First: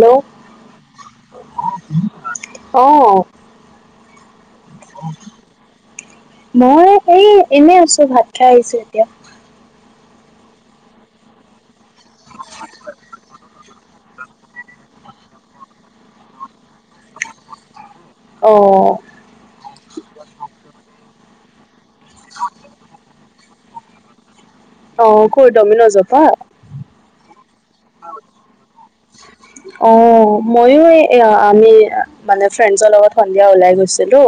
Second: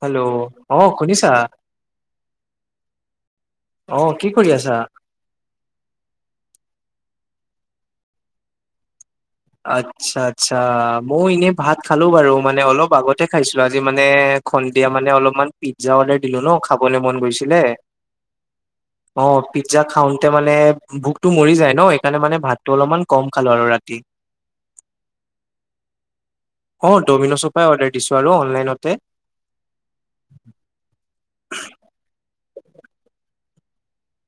Hello, অহ শুনিছা? অ অহ, কি কৰি আছা? মই সেই এনে আছো ভাত খাই আহিছোঁ এতিয়া। আচ্ছা-আচ্ছা, ময়ো এনে ভাত খালো বাৰু মানে অলপ আগতে খাইছিলো আজি মানে সন্ধিয়া মানে অলপমান পিজ্জা অৰ্ডাৰ দিলো ন খাবলৈ মন গৈছিলে। অ'। অ, পিজ্জা খাওতে মানে ভোকটো মৰি যায় ন' এইকাৰণে মানে ভাতটো অলমান কম খালো আৰু ৰাতি। অ'কৰ ডমিনজৰ পা? অ, ডমিনছৰ পৰাই অৰ্ডাৰ দিছো আৰু অনলাইনতে। [inaudible] অহ, ময়ো এয়া আমি মানে ফ্ৰেণ্ডছৰ লগত সন্ধিয়া ওলাই গৈছিলোঁ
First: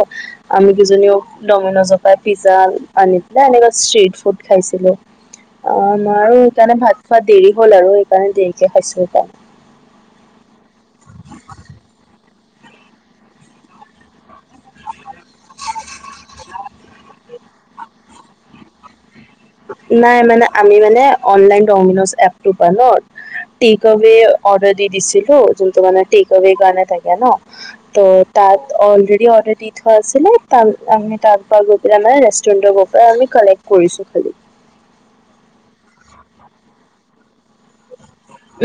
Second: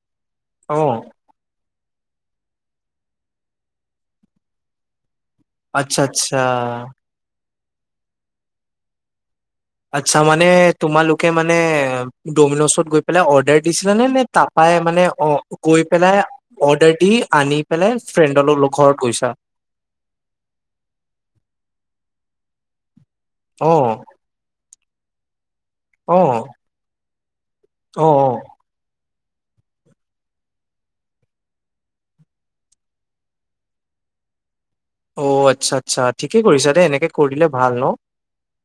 আমি অ দুজনীও ডমিনজৰ পৰা পিজ্জা আনি পেলাই এনেকুৱা ষ্ট্ৰীট ফুড খাইছিলোঁ। অহ, আচ্ছা আমাৰো সেইকাৰণে আচ্ছা ভাত খোৱাত দেৰি হ'ল আৰু সেইকাৰণে দেৰিকে খাইছো [unintelligible] আচ্ছা মানে তোমালোকে মানে ডমিনচত গৈ পেলাই অৰ্ডাৰ দিছিলা নে -নে তাইপাই মানে অহ গৈ পেলাই অৰ্ডাৰ দি আনি পেলে ফ্ৰেণ্ডৰ লগ -লগ ঘৰত গৈছা? নাই মানে আমি মানে অনলাইন ডমিনজ এপটো পা ন' অ টেক আৱে অৰ্ডাৰ দি দিছিলোঁ যোনটো মানে অ টেক আৱে কাৰণে থাকে ন' অ অ ত' তাত অলৰেডি অৰ্ডাৰ দি থোৱা আছিলে তান আমি তাৰ পা গৈ পেলাই মানে ৰেষ্টুৰেণ্টত গৈ পেলাই আমি কালেক্ট কৰিছো খালি। অহ, আচ্ছা -আচ্ছা ঠিকে কৰিছা দে এনেকে কৰিলে ভাল ন'?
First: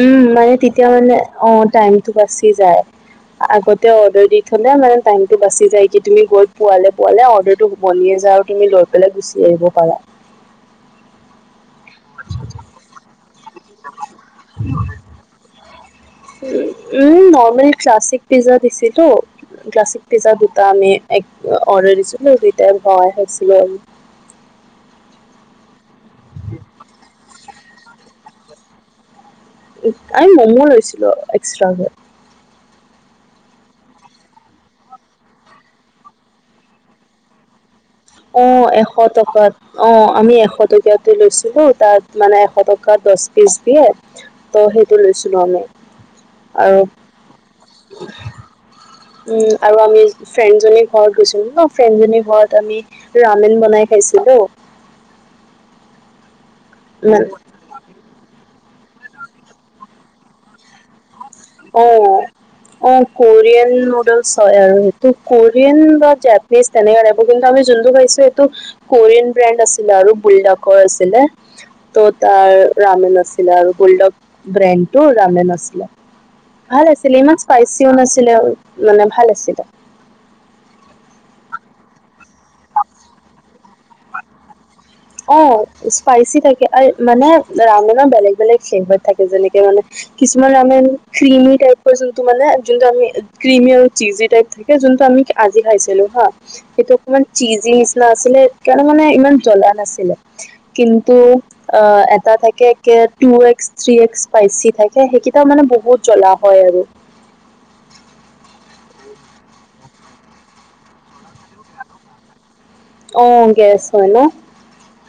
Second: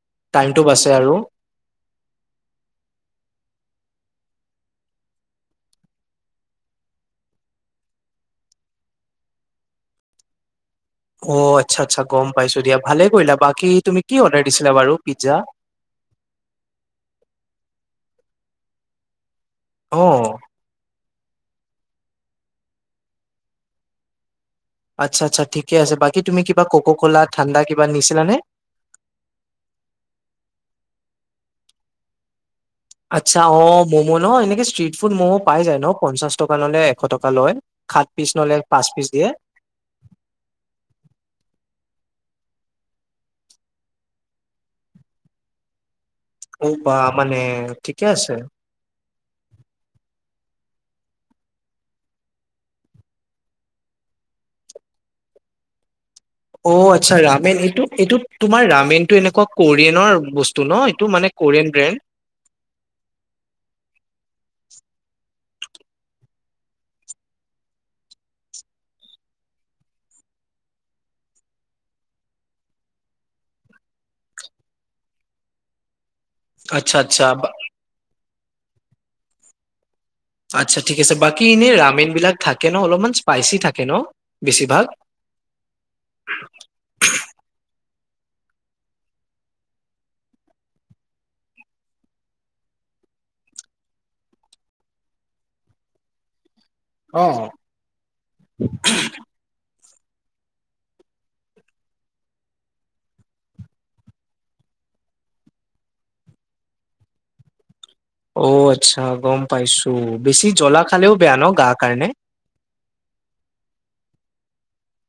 উম, মানে টাইমটো বাচে তেতিয়া আৰু মানে অহ, টাইমতো বাছি যায়। আগতে অৰ্ডাৰ দি থলে মানে টাইমতো বাচি যায় কি তুমি গৈ পোৱালে-পোৱালে অৰ্ডাৰটো বনিয়ে যায় আৰু কিনি লৈ পেলাই গুচি আহিব পাৰা। অহ, আচ্ছা -আচ্ছা গম পাইছো দিয়া ভালে কৰিলা বাকী তুমি কি অৰ্ডাৰ দিছিলা বাৰু পিজ্জা? উম, নৰ্মেল ক্লাছিক পিজ্জা দিছিলোঁ অ ক্লাছিক পিজ্জা টা আমি এক অৰ্ডাৰ দিছিলোঁ দুইটাই আমি ভগাই খাইছিলোঁ আচ্ছা -আচ্ছা ঠিকে আছে বাকী তুমি কিবা ক'ক ক'লা ঠাণ্ডা কিবা নিছিলা নে? [unintelligible] আমি ম'ম' লৈছিলো এক্সট্ৰা কে। আচ্ছা অহ, ম'ম' নহ এনেকে ষ্ট্ৰিট ফুড ম'ম' পাই যায় ন' পঞ্চাশ টকা ললে এশ টকা লয়। সাত পিচ নহ'লে পাঁচ পিচ দিয়ে। অহ, আমি এশ টকীয়াটো লৈছিলোঁ তাত মানে এশ টকা দচ পিচ দিয়ে ত'সেইটো লৈছিলোঁ আমি। ঔ আৰু বা মানে ঠিকে আছে। উম, আৰু আমি ফ্ৰেণ্ডজনীৰ ঘৰত গৈছিলোঁ ন'ফ্ৰেণ্ডজনীৰ ঘৰত আমি ৰামেন বনাই খাইছিলোঁ। অহ, আচ্ছা ৰামেন এইটো- এইটো তোমাৰ ৰামেন টো এনেকুৱা কোৰিয়েনৰ বস্তু ন' এইটো মানে কোৰিয়ান ব্ৰেণ্ড অ', অহ, কোৰিয়েন নোডলচ হয় আৰু সেইটো কোৰিয়েন বা জেপ টেষ্ট তেনেকা লাগিব কিন্তু আমি যোনটো খাইছো এইটো কোৰিয়েন ব্ৰেণ্ড আছিলে আৰু বুলডাকৰ আছিলে। তো তাৰ ৰামেন আছিলে আৰু গল্ড [unintelligible] ব্ৰেণ্ডতো ৰামেন আছিলে। ভাল আচ্ছা আছিলে আচ্ছা ইমান বা- স্পাইচিও নাছিলে মানে ভাল আছিলে। আচ্ছা ঠিক আছে বাকী এনেই ৰামেন বিলাক থাকে ন'অলমান স্পাইচি থাকে ন' বেছিভাগ? অহ, স্পাইচি থাকে আৰে মানে ৰামেনৰ বেলেগ -বেলেগ ছেভত থাকে যেনেকে মানে কিছুমান ৰামেন ক্ৰিমি টাইপৰ যোনটো মানে যোনটো আমি ক্ৰিমি আৰু চিজি টাইপ থাক হে যোনটো আমি আজি খাইছিলোঁ হা সেইটো ইমান অ চিজি নিচনা আছিলে এইকাৰণে মানে ইমান জ্বলা নাছিলে কিন্তু অহ, এটা থাকে একে two x, three x spicy থাকে সেইকেইটা মানে বহুত জ্বলা হয় আৰু। অ' আচ্ছা! গম পাইছোঁ। বেছি জ্বলা খালেও বেয়া ন'! গা কাৰণে? অ'! গেছ হয় ন'?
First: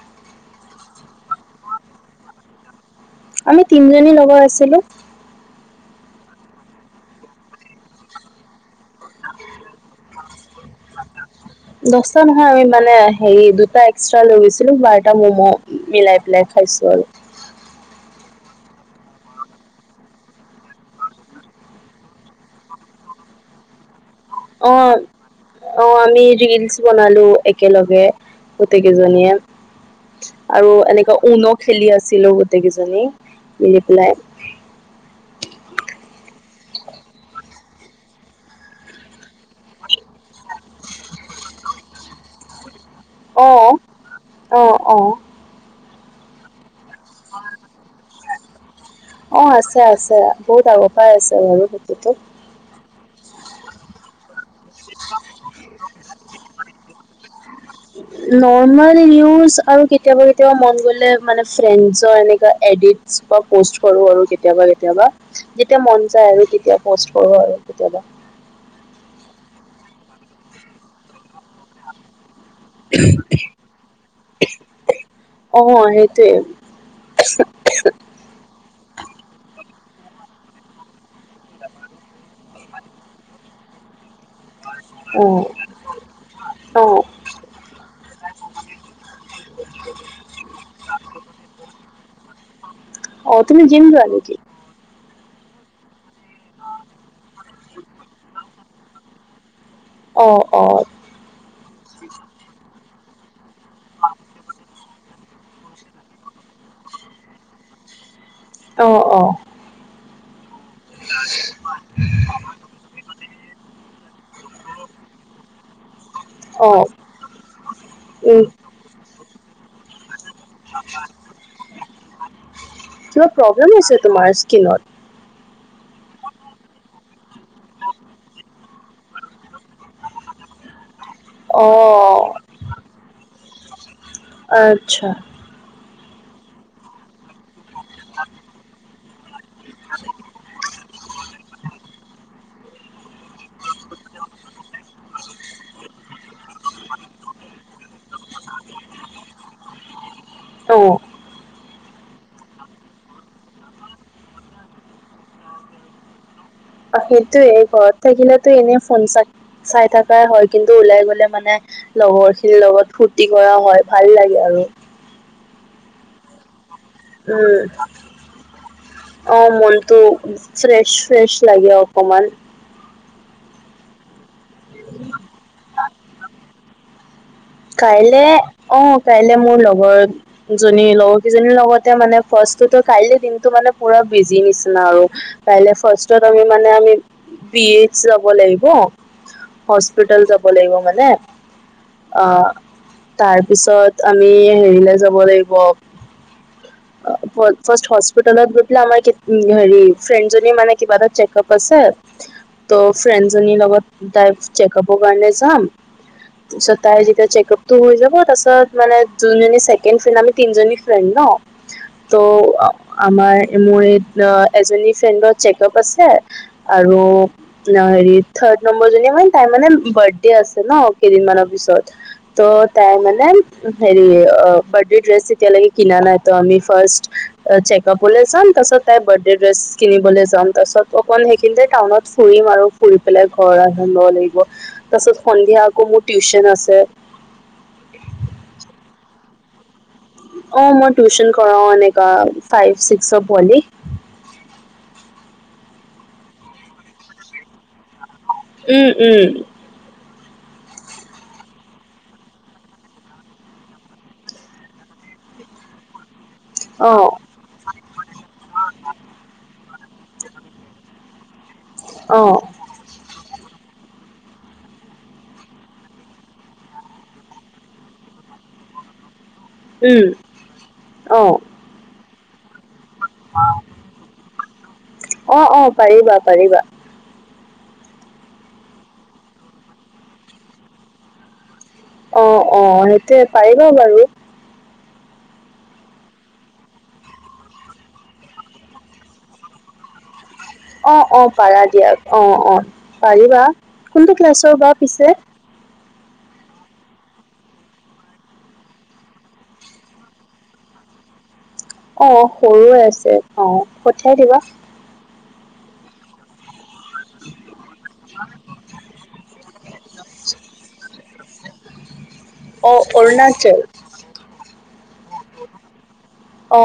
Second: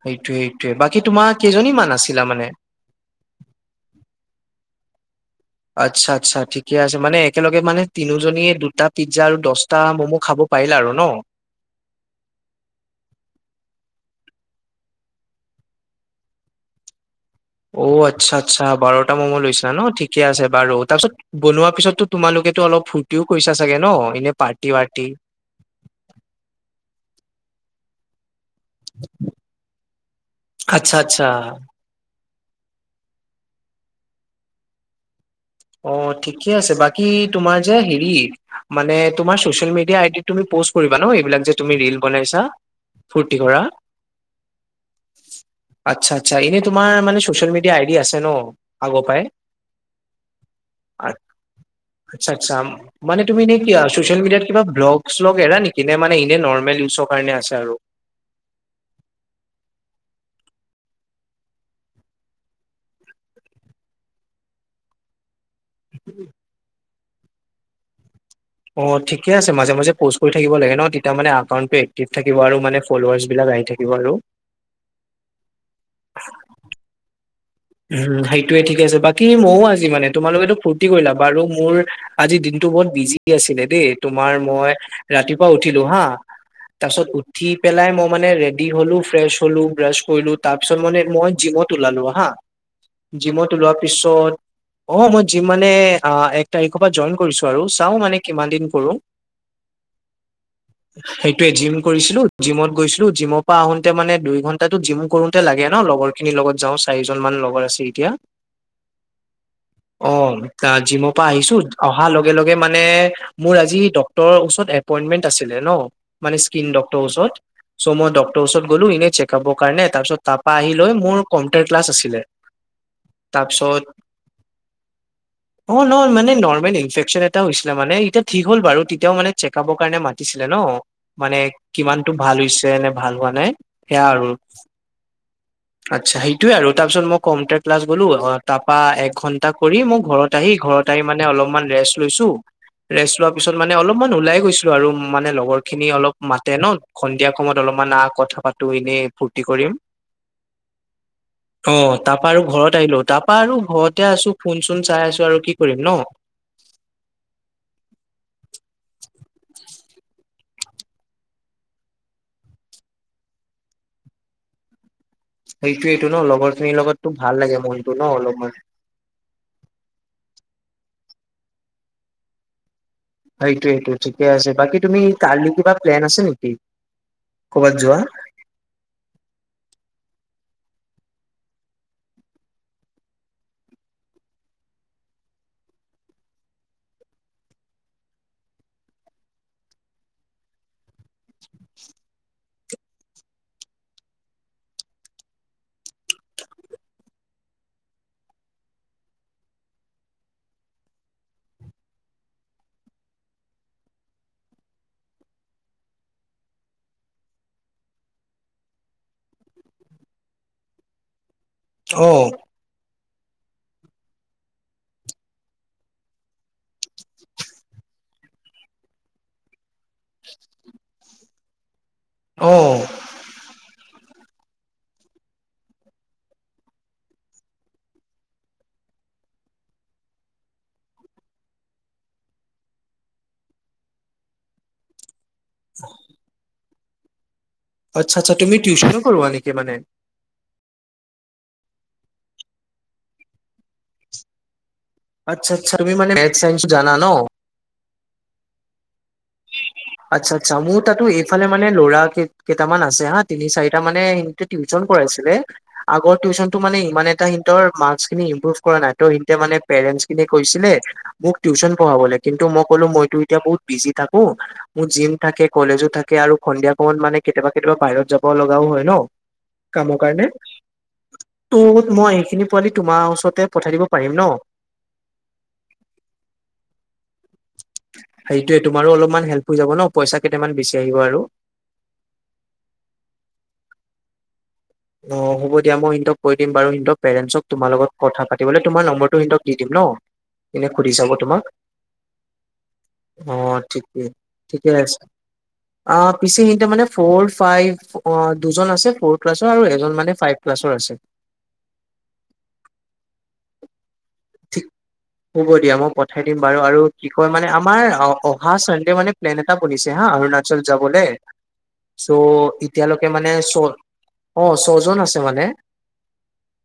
সেইটোৱে, সেইটোৱে! বাকী, তোমাৰ কেইজনী মান আছিলা মানে? আমি তিনিজনী লগৰ আছিলোঁ। আচ্ছা- আচ্ছা ঠিকে আছে মানে একেলগে মানে তিনুজনিয়ে দুটা পিজ্জা আৰু দচটা ম'ম' খাব পাৰিলা আৰু ন? [inaudible] দচতা নহয় আৰু এইমানে হেৰি দুটা এক্সট্ৰা লৈ গৈছিলোঁ বাৰটা মম' মিলাই পেলাই খাইছো আৰু। অ'! আচ্ছা, আচ্ছা! বাৰটা ম'ম' লৈছা ন'? ঠিকে আছে বাৰু। তাৰপিছত, বনোৱাৰ পিছততো, তোমালোকেতো অলপ ফূৰ্তিও কৰিছা চাগে ন'! এনে পাৰ্টি অ -ৱাৰ্টি? অ'! আমি ৰিলচ বনালোঁ একেলগে। গোটেই কেইজনীয়ে আৰু আচ্ছা, আচ্ছা। এনেকুৱা [unintelligible] খেলি আছিলোঁ। গোটকেইজনী মিলি পেলাই অ'! ঠিকে আছে। বাকী, তোমাৰ যে হেৰি, মানে, তোমাৰ চচিয়েল মিডিয়া আইডিত তুমি পষ্ট কৰিবা ন'? এইবিলাক যে তুমি ৰিলছ বনাইছা? ফূৰ্তি অ কৰা। অ অ আচ্ছা, আচ্ছা! এনেই তোমাৰ মানে, চচিয়েল মিডিয়া আই ডি আছে ন' আগৰ পৰাই? অ'! আছে, আছে। বহুত আগৰ পৰাই আছে বাৰু সেইটোতো। চাম। মানে, তুমি চচিয়েল মিডিয়াত, কিবা ব্লগ- চলগ এৰা নেকি? নে মানে, এনে নৰ্মেল [unintelligible] কাৰণে আছে আৰু। নৰ্মেল নিউজ আৰু কেতিয়াবা -কেতিয়াবা মন গ'লে, মানে, ফ্ৰেণ্ডছৰ এনেকুৱা এডিট [unintelligible] পষ্ট কৰোঁ আৰু কেতিয়াবা- কেতিয়াবা। যেতিয়া, মন যায় আৰু তেতিয়া পষ্ট কৰোঁ আৰু কেতিয়াবা। অ'! ঠিকে আছে। মাজে- মাজে প'ষ্ট কৰি থাকিব লাগে ন'? তেতিয়া মানে, একাউণ্টটো এক্টিভ থাকিব আৰু মানে ফ'ল'ৱাৰ্চ বিলাক আহি থাকিব আৰু। অ'! সেইটোৱে। [unintelligible] সেইটোৱে! ঠিক আছে। বাকী, মইয়ো আজি মানে, তোমালোকেতো ফূৰ্তি কৰিলা আৰু মোৰ আজি দিনটো বহুত বিজি আছিলে দেই। তোমাৰ, মই অ ৰাতিপুৱা উঠিলোঁ হা! অ তাৰপিছত, উঠি পেলাই মই মানে, ৰেডি হলোঁ, ফ্ৰেছ হলোঁ, ব্ৰাছ কৰিলোঁ। তাৰপিছত, মানে মই জিমত ওলালো হা! অ জিমত তুমি ওলোৱাৰ জিম যোৱা নেকি পিছত অ'! মই, জিম মানে, এক তাৰিখৰ পৰা জইন কৰিছোঁ আৰু। চাওঁ মানে, কিমান দিন কৰোঁ। অ'! অ'! সেইটোৱে! জিম কৰিছিলোঁ, জিমত গৈছিলোঁ। জিমৰ পৰা আহোঁতে মানে, দুই ঘন্টা জিম কৰোঁতে লাগে ন'? লগৰ খিনিৰ লগত যাওঁ। চাৰিজন মান লগৰ আছে এতিয়া। অ'! অ'! অ'! [unintelligible] জিমৰ পৰা আহিছোঁ। অ'! অহা লগে লগে মানে, মোৰ আজি ডক্তৰৰ ওচৰত এপইন্টমেন্ট আছিলে ন'? মানে, স্কিন অ ডক্তৰ ওচৰত, চ' মই ডক্তৰ উম ওচৰত গ'লো, এনেই চেক-আপৰ কাৰণে। তাৰপিছত, তাৰপা, আহি লৈ মোৰ কন্টেক্ট কিবা প্ৰব্লেম হৈছে, তোমাৰ স্কিনত? অ'! নহয়। মানে, নৰ্মেল ইনফেকচন এটা হৈছিলে মানে। এতিয়া ঠিক হ'ল বাৰু। তেতিয়াও মানে, চেক-আপৰ কাৰণে মাতিছিলে ন'। মানে, অ কিমানতো ভাল হৈছে, নে ভাল হোৱা নাই! সেয়া আৰু। আচ্ছা! আচ্ছা! সেইটোৱে আৰু। তাৰপিছত, মই কম্পিউটাৰ ক্লাছ গলোঁ আৰু তাৰপা, এখন [unintelligible] কৰি, মোৰ ঘৰত আহি, ঘৰত আহি মানে, অলপমান ৰেষ্ট লৈছোঁ। ৰেষ্ট লোৱাৰ পিছত মানে, অলপ ওলাই গৈছিলোঁ আৰু। মানে, লগৰ খিনি অলপ মাতে ন'! সন্ধিয়া সময়ত অলপমান আঁ, কথা পাতোঁ, এনেই ফূৰ্তি কৰিম। অ'! অ'! তাৰপা আৰু ঘৰত আহিলোঁ। তাৰপা আৰু ঘৰতে আছোঁ, ফোন- চোন চাই আছোঁ আৰু। কি কৰিম ন'? সেইটোৱ, ঘৰত থাকিলেতো এনেই ফোন চ, চাই থাকাই হয়। কিন্তু, ওলাই গ'লে মানে, লগৰ খিনিৰ লগত ফূৰ্তি কৰা হয়, ভাল লাগে আৰু সেইটোৱেইটো ন লগৰখিনীৰ লগতো ভাল লাগে উম মনটো ন লগৰ। অ মনটো ফ্ৰেছ ফ্ৰেছ লাগে অকমান। সেইটো সেইটো ঠিকে আছে, বাকী তুমি কালি কিবা প্লেন আছে নেকি? কৰ'বাত যোৱা কাইলে অ'! কাইলে মোৰ লগৰ জনী, লগৰ কেইজনীৰ লগতে মানে, ফাৰ্ষ্টটো ত' কাইলে দিনটো মানে, পুৰা বিজি নিচিনা আৰু। কাইলে, ফাৰ্ষ্টত আমি মানে, আমি বি এইচ যাব লাগিব। হস্পিতাল যাব লাগিব মানে। [unintelligible] আহ তাৰপিছত আমি হেৰিলে যাব লাগিব। ফাষ্ট হস্পিটেলত গৈ পেলাই হেৰী ফ্ৰেণ্ড জনী কিবা এটা চেকাপ আছে ত' ফ্ৰেণ্ড জনীৰ লগত তাই চেকআপৰ কাৰণে যাম, তাৰপিছত তাই যেতিয়া চেকআপ টো হৈ যাব তাৰপিছত মানে যোন জনি চছেকেণ্ড ফ্ৰেণ্ড আমি তিনজনী ফ্ৰেণ্ড ন। অ ত' আমাৰ মোৰ এই এজনী ফ্ৰেণ্ডৰ চেকআপ আছে, আৰু ন হেৰি থাৰ্ড নম্বৰ জনী মানে তাই মানে বাৰ্থডে আছে ন কেইদিনমানৰ ত পিছত অ ত' তাই মানে হেৰি বাৰ্থডে ড্ৰেছ এতিয়ালেকে কিনা নাই ত আমি ফাষ্ট চেকাপলে যাম তাপাছত তাই বাৰ্থডে ড্ৰেছ কিনিবলৈ যাম তাৰপাছত অকণ সেইখিনিতে টাউনত ফুৰিম আৰু ফুৰি পেলাই ঘৰ ধনব লাগিব, তাৰপাছত সন্ধিয়া আকৌ মোৰ টিউচন আছে। আচ্ছা আচ্ছ তুমি টিউশনো কৰোৱা নেকি মানে? অ মই টিউচন কৰাও এনেকা ফাইভ চিক্সৰ পোৱালি। আচ্ছা আচ্ছা তোমি মানে মেথতচ-ছাইন্ঞ্চ জানা ন? উম, উম। আচ্ছা আচ্ছা মোৰ তাতো এইফালে মানে ল'ৰা কেইটামান আছে হা তিনি চাৰিটা মানে টিউশচন কৰাইছিলে, আগৰ টিউশচন ত মানে ইমান অ', এটা সিহৰ মাস্ক খিনি ইম্প্ৰুভ কৰা নাই, ত সিহতে মানে পেৰেণ্ট খিনি কৈছিলে মোক টিউশচন পঢ়াবলৈ, অ', কিন্তু মই ক'লো মইতো এতিয়া বহুত বিজি থাকো, মোৰ জিম থাকে, কলেজো থাকে আৰু সন্ধিয়া সময়ত মানে কেতিয়াবা কেতিয়াবা বাহিৰত যাব লগাও হয় ন। কামৰ উম, কাৰণে, অ', ত মই এইখিনি পোৱালি তোমাৰ ওচৰতে পঠাই দিব পাৰিম ন? অঁ, অঁ পাৰিবা পাৰিবা। সেইটোয়ে তোমাৰো অলপমান হেল্প হৈ যাব ন, পইচা কেইটামান বেছি আহিব আৰু। অ অ সেইটোয়ে পাৰিব বাৰু। অ হ'ব দিয়া মই সিহঁতক কৈ দিম বাৰু, সিহঁত পেৰেণ্টছক তোমাৰ লগত কথা পাতিব তোমাৰ নম্বৰটো সিহতক দিম ন? এনে সুধি অ চাব অ তোমাক পাৰা দিয়াক, অ অ অ পাৰিবা ঠিকেই কোনটো ক্লাছৰ ঠিকে বা আছে পিছে? অ পিছে হিতে মানে ফ'ৰ, ফাইভ অ দুজন আছে ফৰ ক্লাছ ত আৰু এজন মানে ফাইভ ক্লাছৰ আছে। অ সৰুৱে আছে অ পঠিয়াই দিবা। ঠিক হ'ব দিয়া মই পঠাই দিম বাৰু আৰু কি কয় মানে আমাৰ অহা চানডে মানে প্লেন এটা বনিছে হা, অৰুণাচল যাবলে চ' অ', এতিয়ালৈকে মানে ছ অৰুণাচল অ ছজন আছে মানে। অ।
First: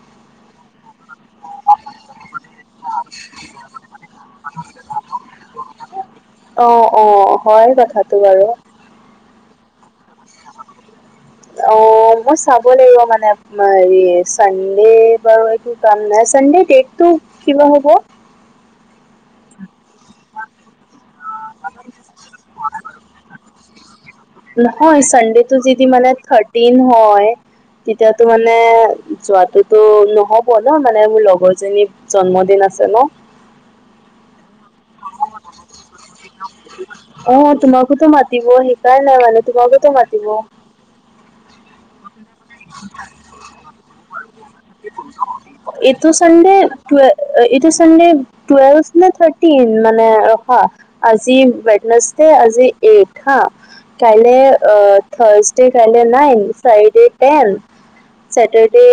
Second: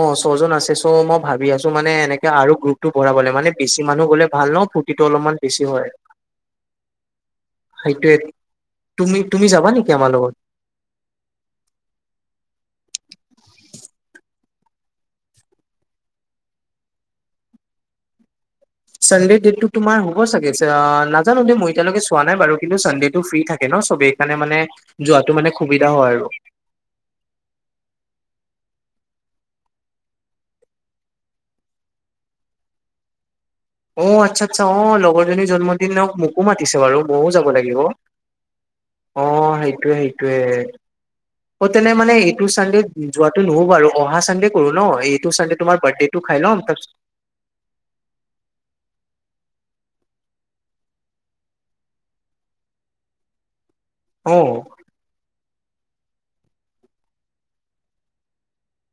অ ছজন আছে চ মই ভাব ভাবি আছো মানে এনেকে আৰু গ্ৰুতটো ভৰাবলে, মানে বেছি মানুহ গ'লে ভাল ন ফূৰ্তিটো অলপমান বেছি হয়। অ অ হয় সেইটোৱে কথাটো বাৰু। তুমি তুমি যাব নেকি আমাৰ লগত? অ মই চাব লাগিব মানে হেৰি চানডে বাৰু এইটো [unintelligible] চানডে দেতটো কি বা হ'ব? চানদে ডেটটো তোমাৰ হ'ব চাগে ন জানো দে মই এতিয়ৈকে চোৱা নাই বাৰু কিন্তু চানডেতটো ফ্ৰী থাকে ন সবেই সেই কাৰণে মানে হয় যোৱাটো মানে ছানদেটো যদি সুবিধা মানে হয় আৰু থৰ্টিন হয় তেতিয়াতো মানে যোৱাতোতো নহ'ব ন মানে মোৰ লগৰজনী জন্মদিন আছে ন অ আচ্ছা আচ্ছা অ লগৰ জনী জন্ম দিনক মোকো মাতিছে বাৰু ময়ো অ যাব লাগিব তোমাকোতো মাতিব সেইকাৰণে অ মানে তোমাকোতো সেইটোৱে মাতিব সেইটোৱে অ তেনে মানে ইটো চানডে যোৱাটো নহব আৰু অহা চানডে কৰো ন এই টু চানডেটো তোমাৰ বাৰ্থডেটো খাই লম তাৰপাছত ইটো চানডে টোৱেভ নে থাৰ্টিন মানে ৰখা আজি বেটনছড আজি এইট হা অ কাইলে থাৰজডে কাইলে নাই ফ্ৰাইডে টেন চটাৰডে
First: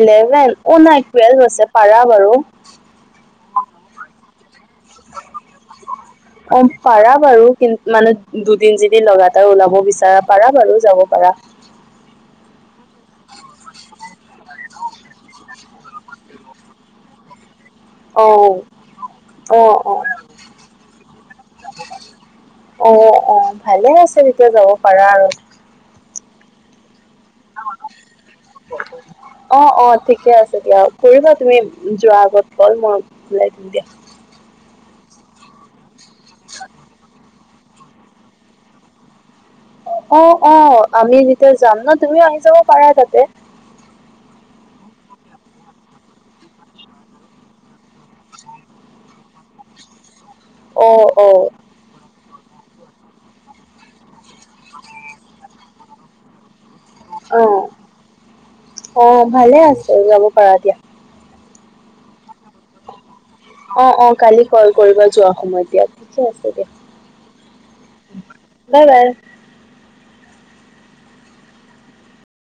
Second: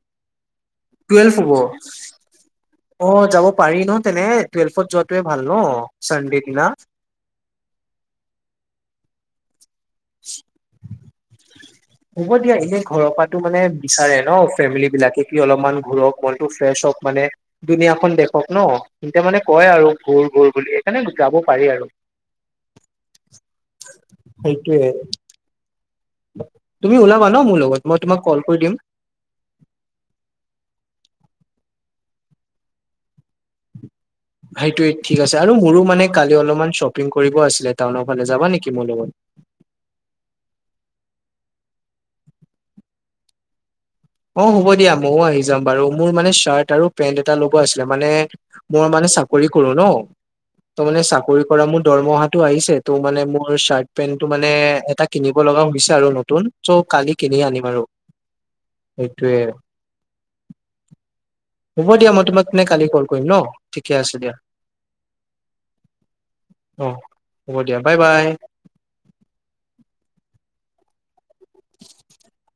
ইলেভেন অ নাই টুৱেলফ টুৱেল্ভ হ'ব আছে পাৰা বাৰু অ যাব পাৰি ন তেনে টুৱেলফত যোৱাটোৱে ভাল ন চানডে অ দিনা পাৰা বাৰু কিন্ত মানে দুদিন যদি লগা তাৰ ওলাব বিচাৰা পাৰা বাৰু যাব পাৰা হ'ব দিয়া এনে ঘৰৰ পৰা টো মানে বিচাৰে ন ফেমিলি বিলাকে কি অলপমান ঘূৰক মনতো ফ্ৰেছ হওক মানে দুুনীয়াখন অ দেশক ন এন্তিয়া মানে অ কয় আৰু অ ঘোৰ ঘোৰ বুলি সেইকাৰণে যাব পাৰি আৰু অ অ ভালে আছে তেতিয়া যাব সেইটোয়ে পাৰা আৰু তুমি ওলাবা ন মোৰ লগত মই তোমাক কল কৰি দিম অ অ ঠিকে আছে দিয়া কৰিবা তুমি যোৱাৰ আগত কল মই ওলাই দিম দিয়া সেইটোৱে ঠিক আছে আৰু মোৰো মানে কালি অলপমান শ্বপিং কৰিব আছিলে টাউনৰ ফালে যাবা নেকি মোৰ লগত অ অ আমি যেতিয়া যাম ন তুমিও আহি যাব পাৰা তাতে অ হ'ব দিয়া ময়ো আহি যাম বাৰু মোৰ মানে চাৰ্ট আৰু পেন্ট এটা লব আছিলে মানে মই মানে চাকৰি কৰো ন ত অ মানে অ চাকৰি কৰা মোৰ দৰমহাটো আহিছে ত' মানে মোৰ চাৰ্ট পেন্টো মানে এটা কিনিব লগা হৈছে আৰু নতুন চ' কালি অ কিনি আনিম আৰু অ সেইটোয়ে ভালে আছে যাব পাৰা দিয়া হ'ব দিয়া মই তোমকতেনে কালি কল কৰিম ন অ ঠিকে অ আছে দিয়া কালি কল কৰিব যোৱা সময় দিয়া ঠিকে আছে দিয়া অ হ'ব দিয়া বাই বাই বাই বাই